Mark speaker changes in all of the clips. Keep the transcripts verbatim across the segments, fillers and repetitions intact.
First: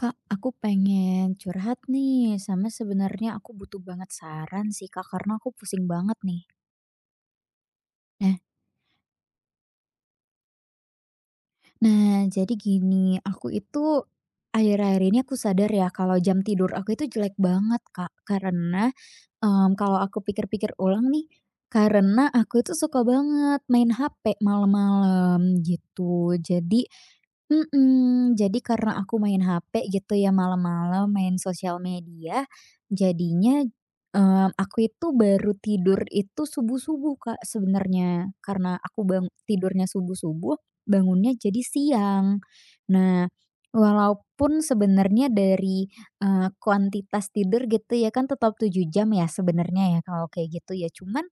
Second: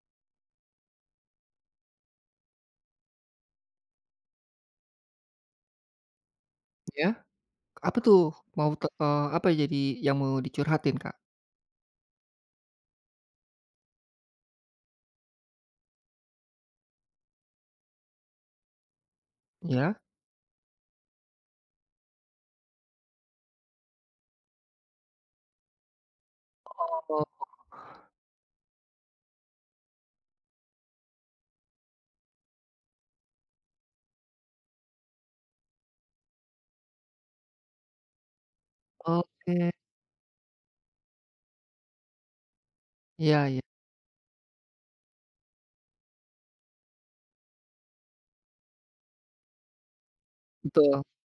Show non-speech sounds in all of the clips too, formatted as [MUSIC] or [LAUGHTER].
Speaker 1: Kak, aku pengen curhat nih, sama sebenarnya aku butuh banget saran sih Kak, karena aku pusing banget nih.
Speaker 2: Ya, apa tuh?
Speaker 1: Nah
Speaker 2: Mau te eee, apa ya jadi yang mau dicurhatin, Kak?
Speaker 1: nah jadi gini, aku itu akhir-akhir ini aku sadar ya kalau jam tidur aku itu jelek banget Kak, karena, mmm, kalau
Speaker 2: Ya?
Speaker 1: aku pikir-pikir ulang nih, karena aku itu suka banget main H P malam-malam gitu. Jadi
Speaker 2: Oh,
Speaker 1: Mhm, jadi karena aku main H P gitu ya malam-malam, main sosial media, jadinya, eee, aku itu baru tidur itu subuh-subuh, Kak, sebenarnya. Karena aku bang
Speaker 2: oke.
Speaker 1: tidurnya subuh-subuh, bangunnya jadi siang. Nah,
Speaker 2: Iya, iya,
Speaker 1: walaupun sebenarnya dari, eee, kuantitas tidur gitu ya kan tetap tujuh jam ya sebenarnya ya kalau kayak gitu ya,
Speaker 2: betul.
Speaker 1: cuman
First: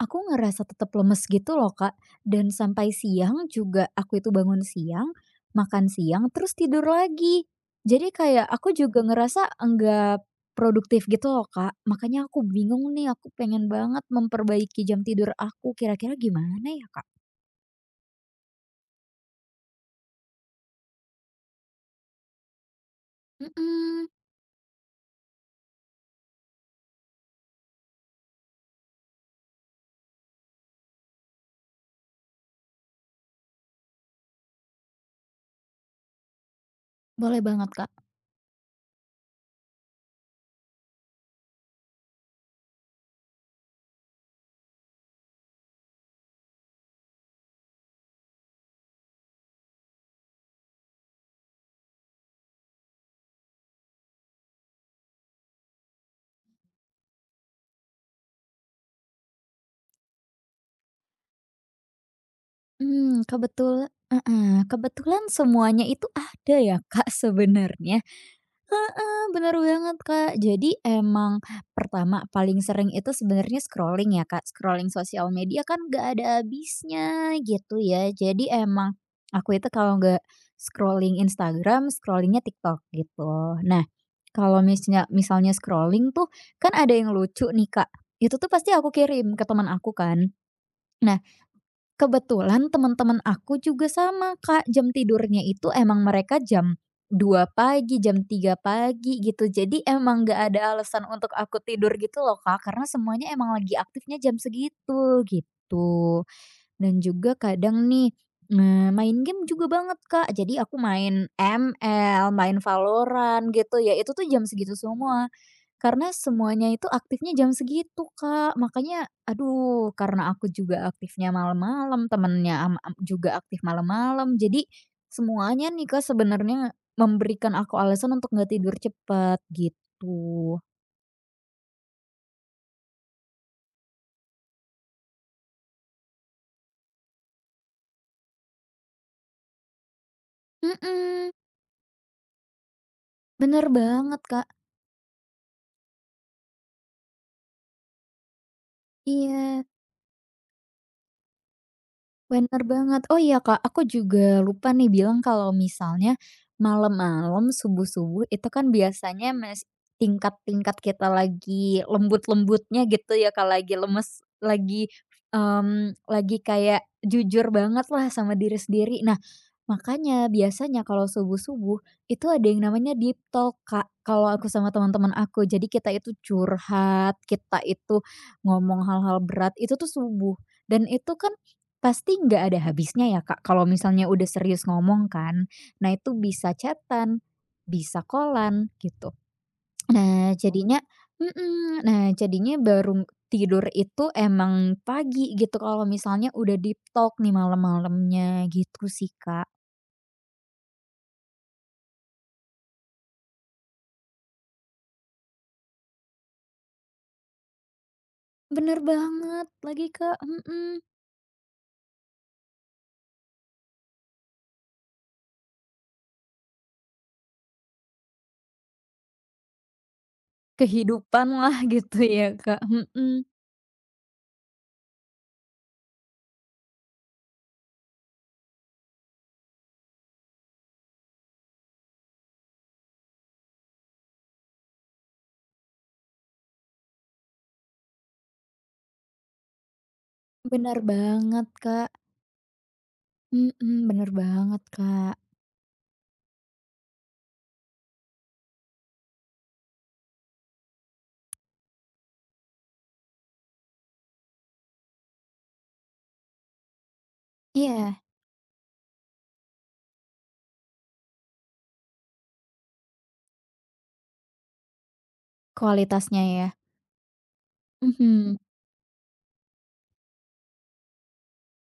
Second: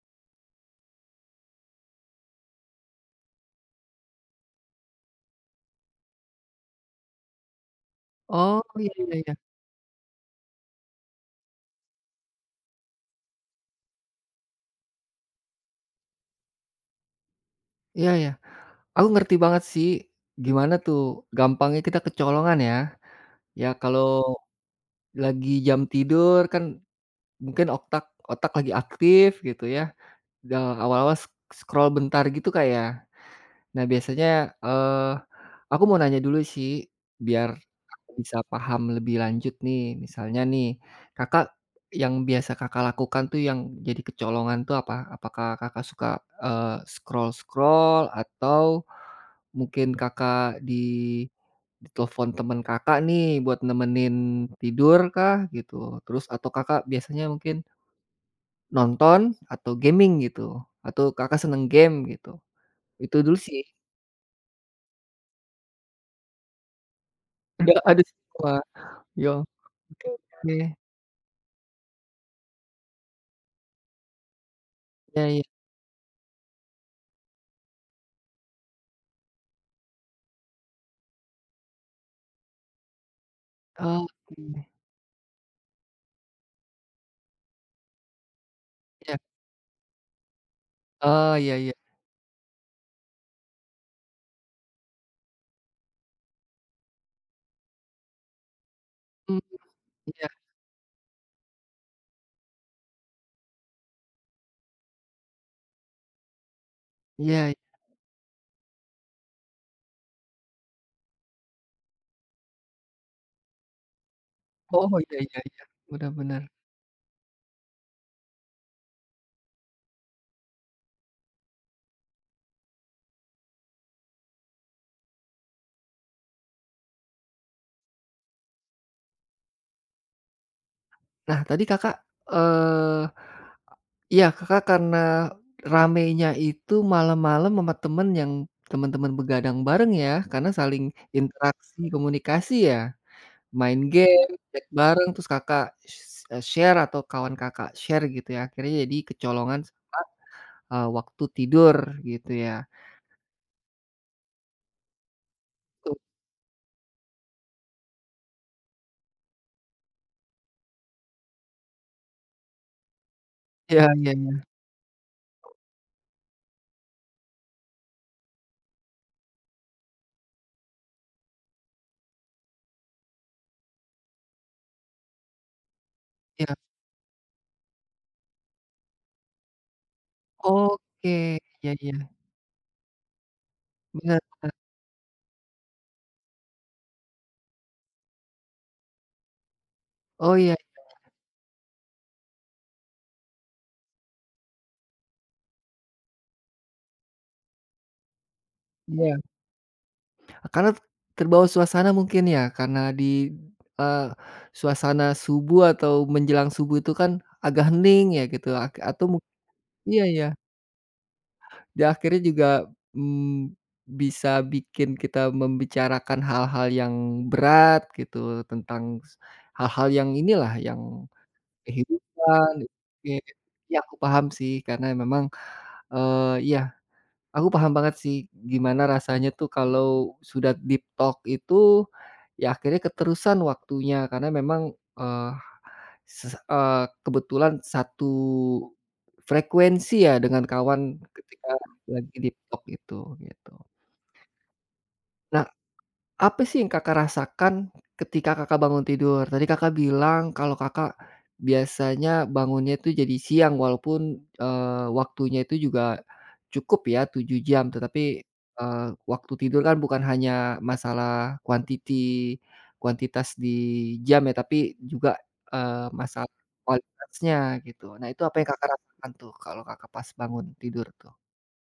Speaker 1: aku ngerasa tetap lemes gitu loh, Kak, dan sampai siang juga aku itu bangun siang. Makan siang, terus tidur lagi. Jadi kayak
Speaker 2: Oh,
Speaker 1: aku
Speaker 2: iya,
Speaker 1: juga
Speaker 2: iya, iya.
Speaker 1: ngerasa enggak produktif gitu loh, Kak. Makanya aku bingung nih, aku pengen banget memperbaiki jam tidur aku, kira-kira gimana ya, Kak?
Speaker 2: Iya, iya. Aku ngerti banget sih gimana tuh gampangnya kita kecolongan ya. Ya, kalau
Speaker 1: Mhm,
Speaker 2: lagi jam tidur kan mungkin oktak otak lagi aktif gitu ya, da awal-awal sk scroll bentar gitu, Kak, ya? Nah, biasanya, eee, aku mau nanya dulu sih,
Speaker 1: boleh
Speaker 2: biar
Speaker 1: banget, Kak.
Speaker 2: aku bisa paham lebih lanjut nih, misalnya nih, Kakak yang biasa Kakak lakukan tuh yang jadi kecolongan tuh apa? Apakah Kakak suka, eee, scroll-scroll atau mungkin Kakak di ditelepon temen Kakak nih buat nemenin tidur kah gitu? Terus atau Kakak biasanya mungkin nonton atau gaming gitu? Atau Kakak seneng game gitu? Itu
Speaker 1: Hmm,
Speaker 2: dulu sih,
Speaker 1: kebetul heeh, kebetulan semuanya itu ada ya, Kak,
Speaker 2: udah
Speaker 1: sebenarnya.
Speaker 2: ada semua.
Speaker 1: Heeh,
Speaker 2: Yo,
Speaker 1: bener banget,
Speaker 2: oke, oke,
Speaker 1: Kak. Jadi emang pertama paling sering itu sebenarnya scrolling ya, Kak. Scrolling
Speaker 2: iya,
Speaker 1: sosial
Speaker 2: iya,
Speaker 1: media kan nggak ada habisnya gitu ya. Jadi emang aku itu kalau nggak scrolling Instagram, scrollingnya TikTok gitu. Nah,
Speaker 2: oke,
Speaker 1: kalau misalnya misalnya scrolling tuh kan ada yang lucu nih, Kak. Itu tuh pasti aku
Speaker 2: iya,
Speaker 1: kirim ke teman aku kan. Nah,
Speaker 2: oh, iya, iya,
Speaker 1: kebetulan teman-teman aku juga sama, Kak, jam tidurnya itu emang mereka jam dua pagi, jam tiga pagi
Speaker 2: mmm,
Speaker 1: gitu. Jadi emang
Speaker 2: iya,
Speaker 1: nggak ada alasan untuk aku tidur gitu loh, Kak, karena semuanya emang lagi aktifnya jam segitu, gitu. Dan juga
Speaker 2: iya, iya.
Speaker 1: kadang nih, eee, main game juga banget, Kak. Jadi aku main M L, main Valorant gitu ya, itu tuh jam segitu
Speaker 2: Oh, iya,
Speaker 1: semua.
Speaker 2: iya, iya,
Speaker 1: Karena
Speaker 2: benar-benar.
Speaker 1: semuanya itu aktifnya jam segitu, Kak. Makanya aduh, karena aku juga aktifnya malam-malam, temennya am am juga aktif malam-malam. Jadi semuanya nih, Kak, sebenarnya memberikan aku alasan untuk nggak tidur cepat gitu.
Speaker 2: Nah, tadi Kakak, eee, iya Kakak karena ramenya itu malam-malam sama temen yang teman-teman begadang bareng ya, karena saling
Speaker 1: Mhm,
Speaker 2: interaksi, komunikasi ya,
Speaker 1: bener
Speaker 2: main
Speaker 1: banget,
Speaker 2: game,
Speaker 1: Kak.
Speaker 2: chat bareng, terus Kakak s eee, share atau kawan Kakak share gitu ya, akhirnya jadi kecolongan
Speaker 1: Iya.
Speaker 2: sama, eee, waktu tidur gitu ya.
Speaker 1: Bener banget. Oh iya Kak, aku juga lupa nih bilang kalau
Speaker 2: Tuh.
Speaker 1: misalnya malam-malam, subuh-subuh itu kan biasanya mas tingkat-tingkat kita lagi lembut-lembutnya gitu ya Kak, lagi
Speaker 2: Iya,
Speaker 1: lemes,
Speaker 2: iya.
Speaker 1: lagi, mmm, lagi kayak jujur banget lah sama diri sendiri. Nah, makanya biasanya kalau subuh-subuh, itu ada yang namanya deep talk, Kak, kalau aku sama teman-teman aku. Jadi kita itu
Speaker 2: Iya,
Speaker 1: curhat, kita itu ngomong hal-hal berat, itu tuh subuh. Dan
Speaker 2: oke,
Speaker 1: itu kan
Speaker 2: iya, iya,
Speaker 1: pasti nggak ada habisnya ya, Kak, kalau misalnya
Speaker 2: bener,
Speaker 1: udah
Speaker 2: bener.
Speaker 1: serius ngomong kan. Nah itu bisa chat bisa kolan gitu. Nah
Speaker 2: Oh, iya,
Speaker 1: jadinya mhm, nah jadinya baru tidur itu emang pagi gitu kalau misalnya udah deep talk nih malam-malamnya, gitu sih,
Speaker 2: iya,
Speaker 1: Kak.
Speaker 2: karena terbawa suasana mungkin ya, karena di, eee, suasana subuh atau menjelang subuh itu kan agak hening ya gitu, ak
Speaker 1: Bener
Speaker 2: atau mung
Speaker 1: banget lagi,
Speaker 2: iya,
Speaker 1: Kak,
Speaker 2: iya,
Speaker 1: mhm.
Speaker 2: di akhirnya juga, mmm, bisa bikin kita membicarakan hal-hal yang berat gitu, tentang s hal-hal yang inilah, yang
Speaker 1: Kehidupan lah [LAUGHS] gitu ya,
Speaker 2: kehidupan,
Speaker 1: Kak,
Speaker 2: oke.
Speaker 1: mhm.
Speaker 2: Iya, aku paham sih, karena memang, eee, iya, aku paham banget sih, gimana rasanya tuh kalau sudah deep talk itu, ya akhirnya keterusan waktunya karena memang, eee, ses eee, kebetulan satu frekuensi ya dengan
Speaker 1: Bener
Speaker 2: kawan
Speaker 1: banget,
Speaker 2: ketika
Speaker 1: Kak,
Speaker 2: lagi deep talk itu, gitu.
Speaker 1: mhm, bener banget, Kak.
Speaker 2: Apa sih yang Kakak rasakan ketika Kakak bangun tidur? Tadi Kakak bilang kalau Kakak biasanya bangunnya itu jadi siang walaupun, eee, waktunya itu juga cukup ya tujuh jam,
Speaker 1: Iya,
Speaker 2: tetapi, eee, waktu tidur kan bukan hanya masalah kuantiti kuantitas di jam ya, tapi juga, eee,
Speaker 1: kualitasnya
Speaker 2: masalah
Speaker 1: ya,
Speaker 2: kualitasnya gitu. Nah, itu apa
Speaker 1: mhm.
Speaker 2: yang Kakak rasakan tuh kalau Kakak pas bangun tidur tuh?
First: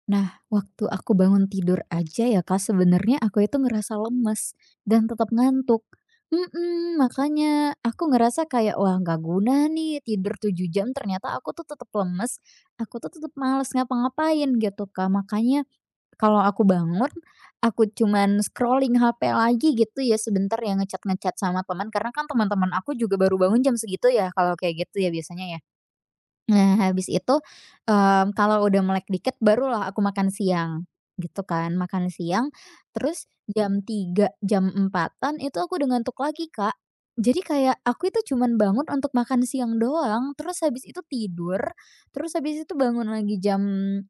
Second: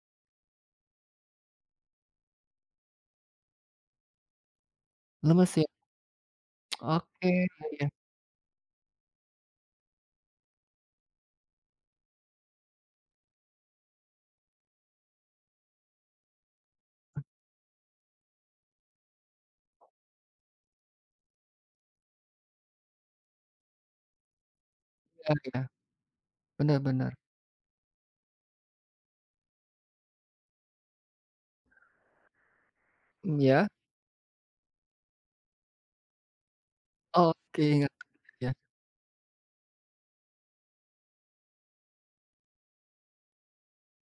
Speaker 1: Nah, waktu aku bangun tidur aja ya, Kak, sebenernya aku itu ngerasa lemes dan tetap
Speaker 2: Lemes ya?
Speaker 1: ngantuk, mhm,
Speaker 2: Oke,
Speaker 1: makanya
Speaker 2: ya,
Speaker 1: aku ngerasa kayak, "Wah, nggak guna nih tidur tujuh jam ternyata aku tuh tetep lemes, aku tuh tetep males ngapa-ngapain," gitu, Kak. Makanya kalau aku bangun, aku cuman scrolling H P lagi gitu ya sebentar ya, nge chat sama teman, karena kan teman-teman aku juga baru bangun jam segitu ya, kalau kayak gitu ya
Speaker 2: ya,
Speaker 1: biasanya ya.
Speaker 2: iya.
Speaker 1: Nah,
Speaker 2: Benar,
Speaker 1: habis
Speaker 2: bener.
Speaker 1: itu, mmm, kalau udah melek dikit barulah aku makan siang, gitu kan. Makan siang, terus
Speaker 2: Mmm, ya?
Speaker 1: jam tiga jam empatan itu aku udah ngantuk lagi, Kak. Jadi
Speaker 2: Oke,
Speaker 1: kayak
Speaker 2: ingat
Speaker 1: aku itu
Speaker 2: ya,
Speaker 1: cuman bangun untuk makan siang doang, terus habis itu tidur, terus habis itu bangun lagi jam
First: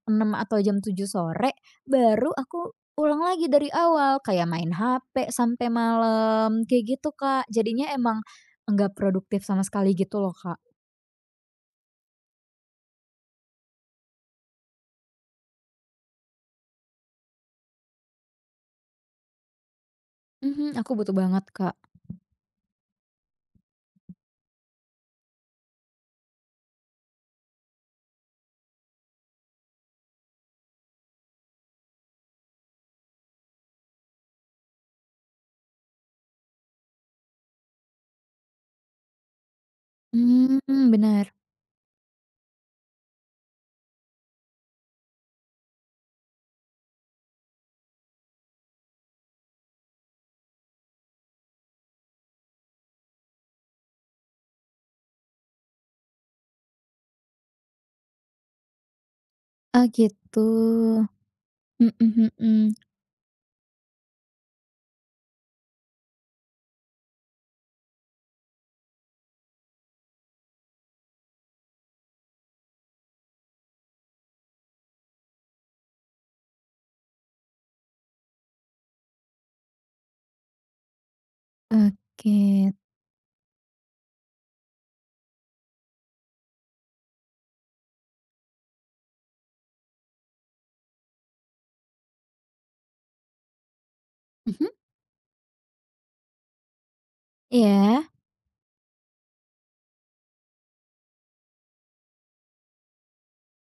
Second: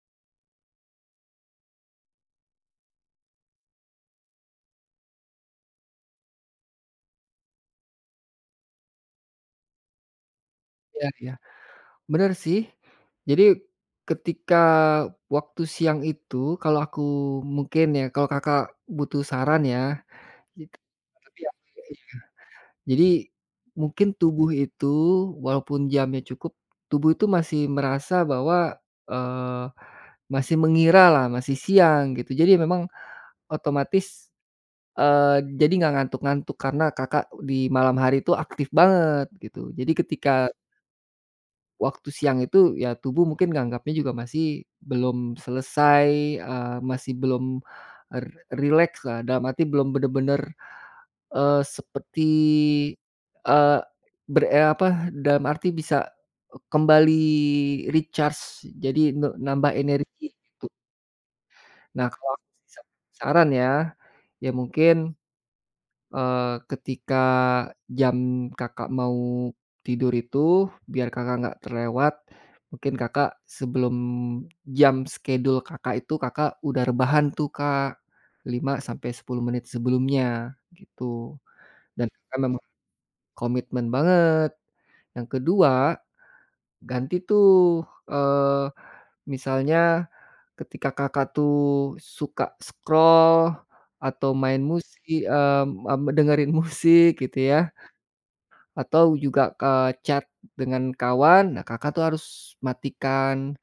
Speaker 1: enam atau jam tujuh sore, baru aku ulang lagi dari awal, kayak main H P sampai malam, kayak gitu, Kak. Jadinya emang nggak produktif sama sekali gitu loh, Kak.
Speaker 2: iya, iya, bener sih. Jadi, ketika waktu siang itu kalau aku mungkin ya, kalau Kakak butuh saran ya,
Speaker 1: Mhm,
Speaker 2: gitu.
Speaker 1: aku butuh
Speaker 2: Tapi
Speaker 1: banget,
Speaker 2: ya
Speaker 1: Kak.
Speaker 2: jadi mungkin tubuh itu walaupun jamnya cukup, tubuh itu masih merasa bahwa, eee, masih mengira lah masih siang gitu. Jadi memang otomatis, eee, jadi nggak ngantuk-ngantuk karena Kakak di malam hari itu aktif banget gitu. Jadi ketika
Speaker 1: Mmm, benar.
Speaker 2: waktu siang itu ya tubuh mungkin nganggapnya juga masih belum selesai, eee, masih belum re rilekslah, dalam arti belum bener-bener, eee, seperti, eee, ber eee, apa, dalam arti bisa kembali recharge, jadi ne nambah
Speaker 1: Oh,
Speaker 2: energi
Speaker 1: gitu.
Speaker 2: gitu.
Speaker 1: Mhm
Speaker 2: Nah, kalau aku
Speaker 1: mhm.
Speaker 2: sih saran ya, ya mungkin Eee, ketika jam Kakak mau tidur itu, biar Kakak nggak terlewat, mungkin Kakak sebelum jam schedule Kakak itu, Kakak udah rebahan tuh, Kak, lima sampai sepuluh menit sebelumnya, gitu. Dan
Speaker 1: Oke.
Speaker 2: Kakak memang komitmen banget. Yang kedua, ganti tuh, eee, misalnya ketika Kakak tuh suka scroll atau main
Speaker 1: Mhm?
Speaker 2: musik mmm, mmm, dengerin [LAUGHS] musik gitu ya,
Speaker 1: Iya?
Speaker 2: atau juga, ke chat dengan kawan, nah Kakak tuh harus matikan,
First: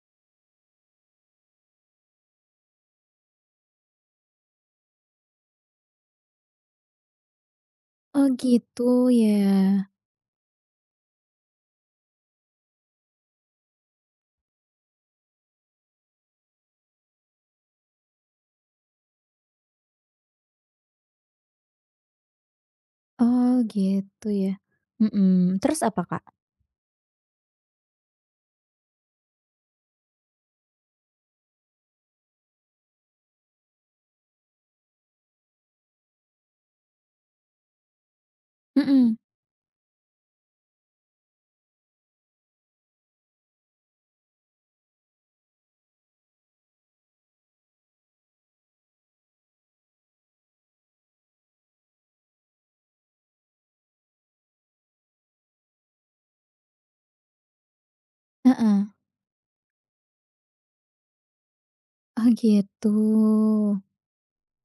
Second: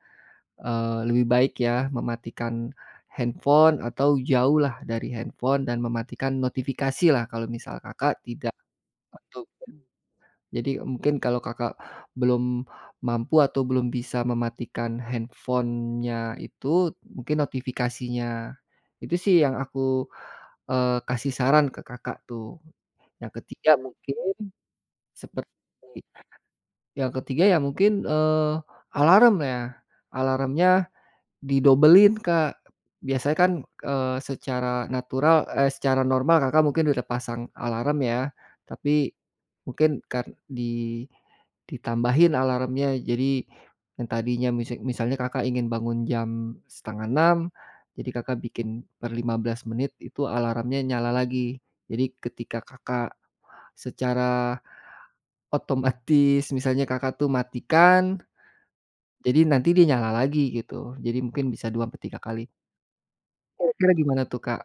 Speaker 2: eee, lebih baik ya mematikan handphone atau jauhlah dari handphone dan mematikan notifikasi lah kalau misal Kakak
Speaker 1: Oh,
Speaker 2: tidak
Speaker 1: gitu ya.
Speaker 2: untuk jadi mungkin kalau Kakak belum mampu atau belum bisa mematikan handphonenya itu, mungkin notifikasinya. Itu sih yang aku, eee, kasih saran ke Kakak tuh. Yang
Speaker 1: Oh,
Speaker 2: ketiga
Speaker 1: gitu
Speaker 2: mungkin
Speaker 1: ya.
Speaker 2: seperti
Speaker 1: Mhm, terus apa, Kak?
Speaker 2: yang ketiga ya mungkin, eee, alarm ya. Alarmnya didobelin, Kak. Biasanya kan, eee, secara natural eh, secara normal Kakak mungkin udah pasang alarm ya, tapi
Speaker 1: Mhm,
Speaker 2: mungkin kar di ditambahin alarmnya. Jadi yang tadinya misi misalnya Kakak ingin bangun jam setengah enam jadi Kakak bikin per lima belas menit itu alarmnya nyala lagi. Jadi ketika Kakak secara otomatis misalnya Kakak tuh matikan
Speaker 1: heeh.
Speaker 2: jadi nanti dia nyala lagi gitu. Jadi mungkin bisa dua ampe tiga
Speaker 1: Oh,
Speaker 2: kali.
Speaker 1: gitu.
Speaker 2: Kira-kira gimana tuh, Kak?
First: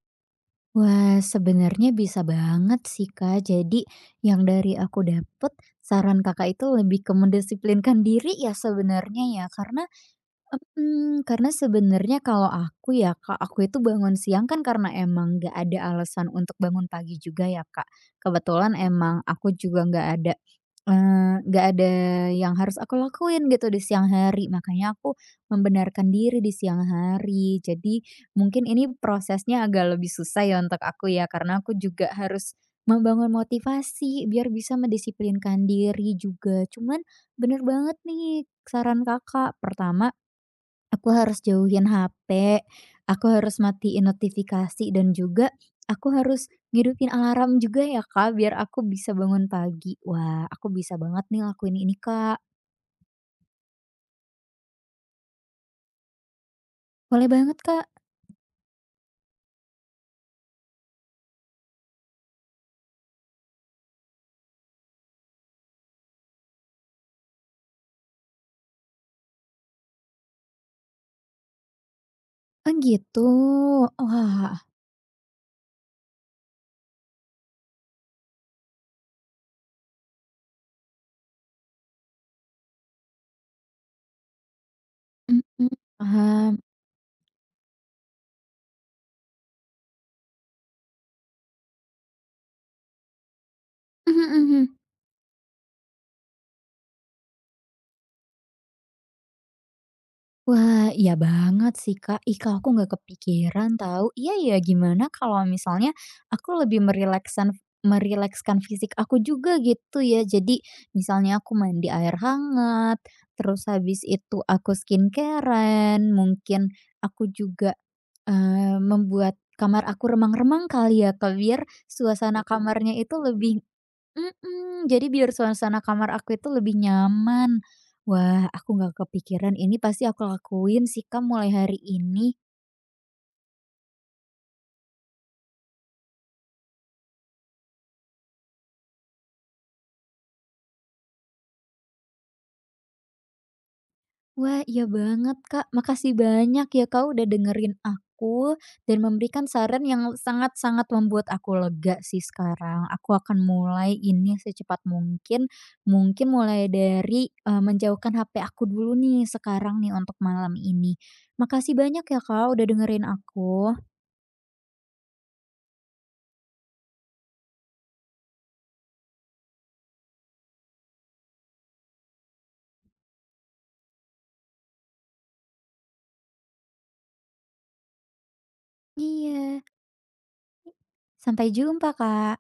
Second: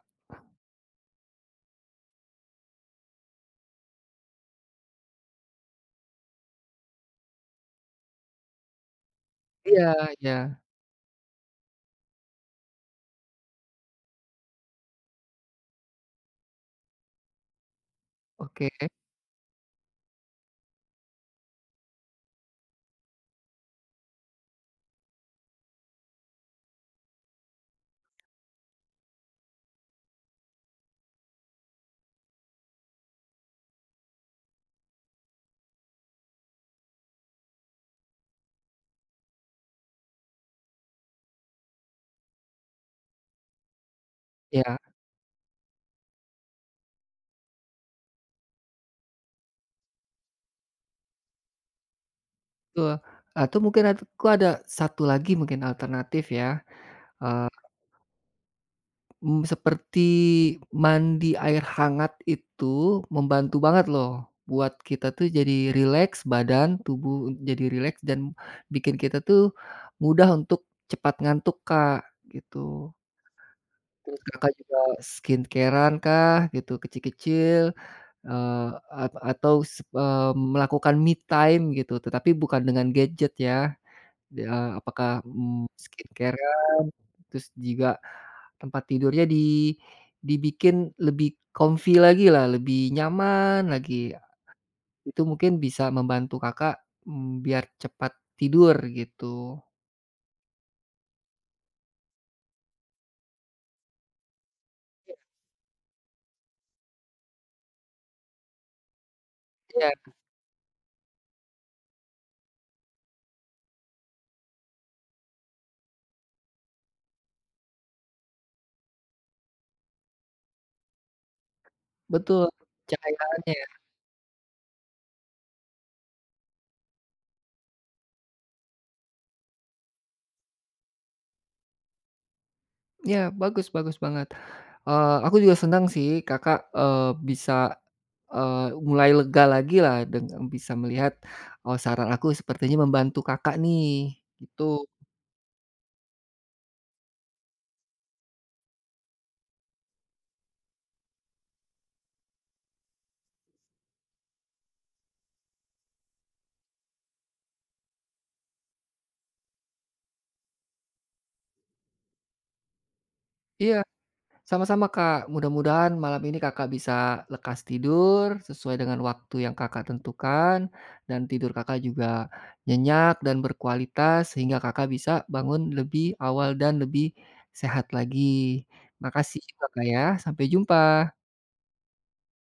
Speaker 1: Wah, sebenarnya bisa banget sih, Kak. Jadi yang dari aku dapet, saran Kakak itu lebih ke mendisiplinkan diri ya sebenarnya ya,
Speaker 2: Iya,
Speaker 1: karena
Speaker 2: iya.
Speaker 1: mmm, karena sebenarnya kalau aku ya, Kak, aku itu bangun siang kan karena emang nggak ada alasan untuk bangun pagi juga ya, Kak.
Speaker 2: Oke.
Speaker 1: Kebetulan emang aku juga nggak ada, eee, nggak ada yang harus aku lakuin gitu di siang hari, makanya aku membenarkan diri di siang hari. Jadi mungkin ini prosesnya agak lebih susah ya untuk aku ya, karena aku juga harus membangun motivasi biar bisa mendisiplinkan diri juga. Cuman bener banget nih saran Kakak, pertama aku harus jauhin H P, aku harus matiin
Speaker 2: Iya,
Speaker 1: notifikasi dan juga aku harus ngidupin alarm juga ya, Kak, biar aku bisa bangun pagi. Wah, aku bisa banget nih lakuin ini, Kak.
Speaker 2: betul. Atau mungkin aku ada satu lagi mungkin alternatif ya,
Speaker 1: Boleh
Speaker 2: eee,
Speaker 1: banget, Kak.
Speaker 2: mmm, seperti mandi air hangat itu membantu banget loh buat kita tuh jadi rileks badan, tubuh jadi rileks dan bikin kita tuh mudah untuk cepat ngantuk, Kak,
Speaker 1: Oh,
Speaker 2: gitu.
Speaker 1: gitu.
Speaker 2: Terus Kakak
Speaker 1: Wah,
Speaker 2: juga skincare-an kah gitu kecil-kecil Eee, at atau sep eee, melakukan me time gitu, tetapi bukan dengan gadget ya, eee, apakah, mmm,
Speaker 1: mhm, paham.
Speaker 2: skincare-an, terus juga tempat tidurnya di dibikin lebih comfy lagilah, lebih nyaman
Speaker 1: [LAUGHS]
Speaker 2: lagi.
Speaker 1: Mhm mhm.
Speaker 2: Itu mungkin bisa membantu Kakak, mmm, biar cepat tidur gitu.
Speaker 1: Wah, iya banget sih, Kak. Ih, Kak, aku nggak kepikiran tahu. Iya ya, gimana kalau misalnya aku lebih merileksan merilekskan fisik aku juga
Speaker 2: Iya,
Speaker 1: gitu ya. Jadi misalnya aku mandi air hangat, terus habis itu aku skincarean. Mungkin aku juga eh, membuat kamar aku remang-remang kali ya, Kak, biar
Speaker 2: betul,
Speaker 1: suasana kamarnya itu
Speaker 2: pencahayaannya.
Speaker 1: lebih mhm, jadi biar suasana kamar aku itu lebih nyaman. Wah, aku nggak kepikiran ini pasti aku lakuin sih, Kak, mulai hari ini.
Speaker 2: Iya, bagus, bagus banget. Eee, aku juga senang sih Kakak, eee, bisa Eee, mulai lega lagi lah dengan bisa melihat, oh saran aku sepertinya membantu Kakak nih,
Speaker 1: Wah, iya
Speaker 2: gitu.
Speaker 1: banget, Kak. Makasih banyak ya, Kak, udah dengerin aku dan memberikan saran yang sangat-sangat membuat aku lega sih sekarang. Aku akan mulai ini secepat mungkin. Mungkin mulai dari, eee, menjauhkan H P aku dulu nih sekarang nih untuk malam ini. Makasih banyak ya, Kak, udah dengerin
Speaker 2: Iya,
Speaker 1: aku.
Speaker 2: sama-sama Kak, mudah-mudahan malam ini Kakak bisa lekas tidur, sesuai dengan waktu yang Kakak tentukan, dan tidur Kakak juga nyenyak dan berkualitas, sehingga Kakak bisa bangun lebih awal dan lebih sehat lagi. Makasih
Speaker 1: Iya.
Speaker 2: juga Kak ya, sampai jumpa.
Speaker 1: Sampai jumpa, Kak.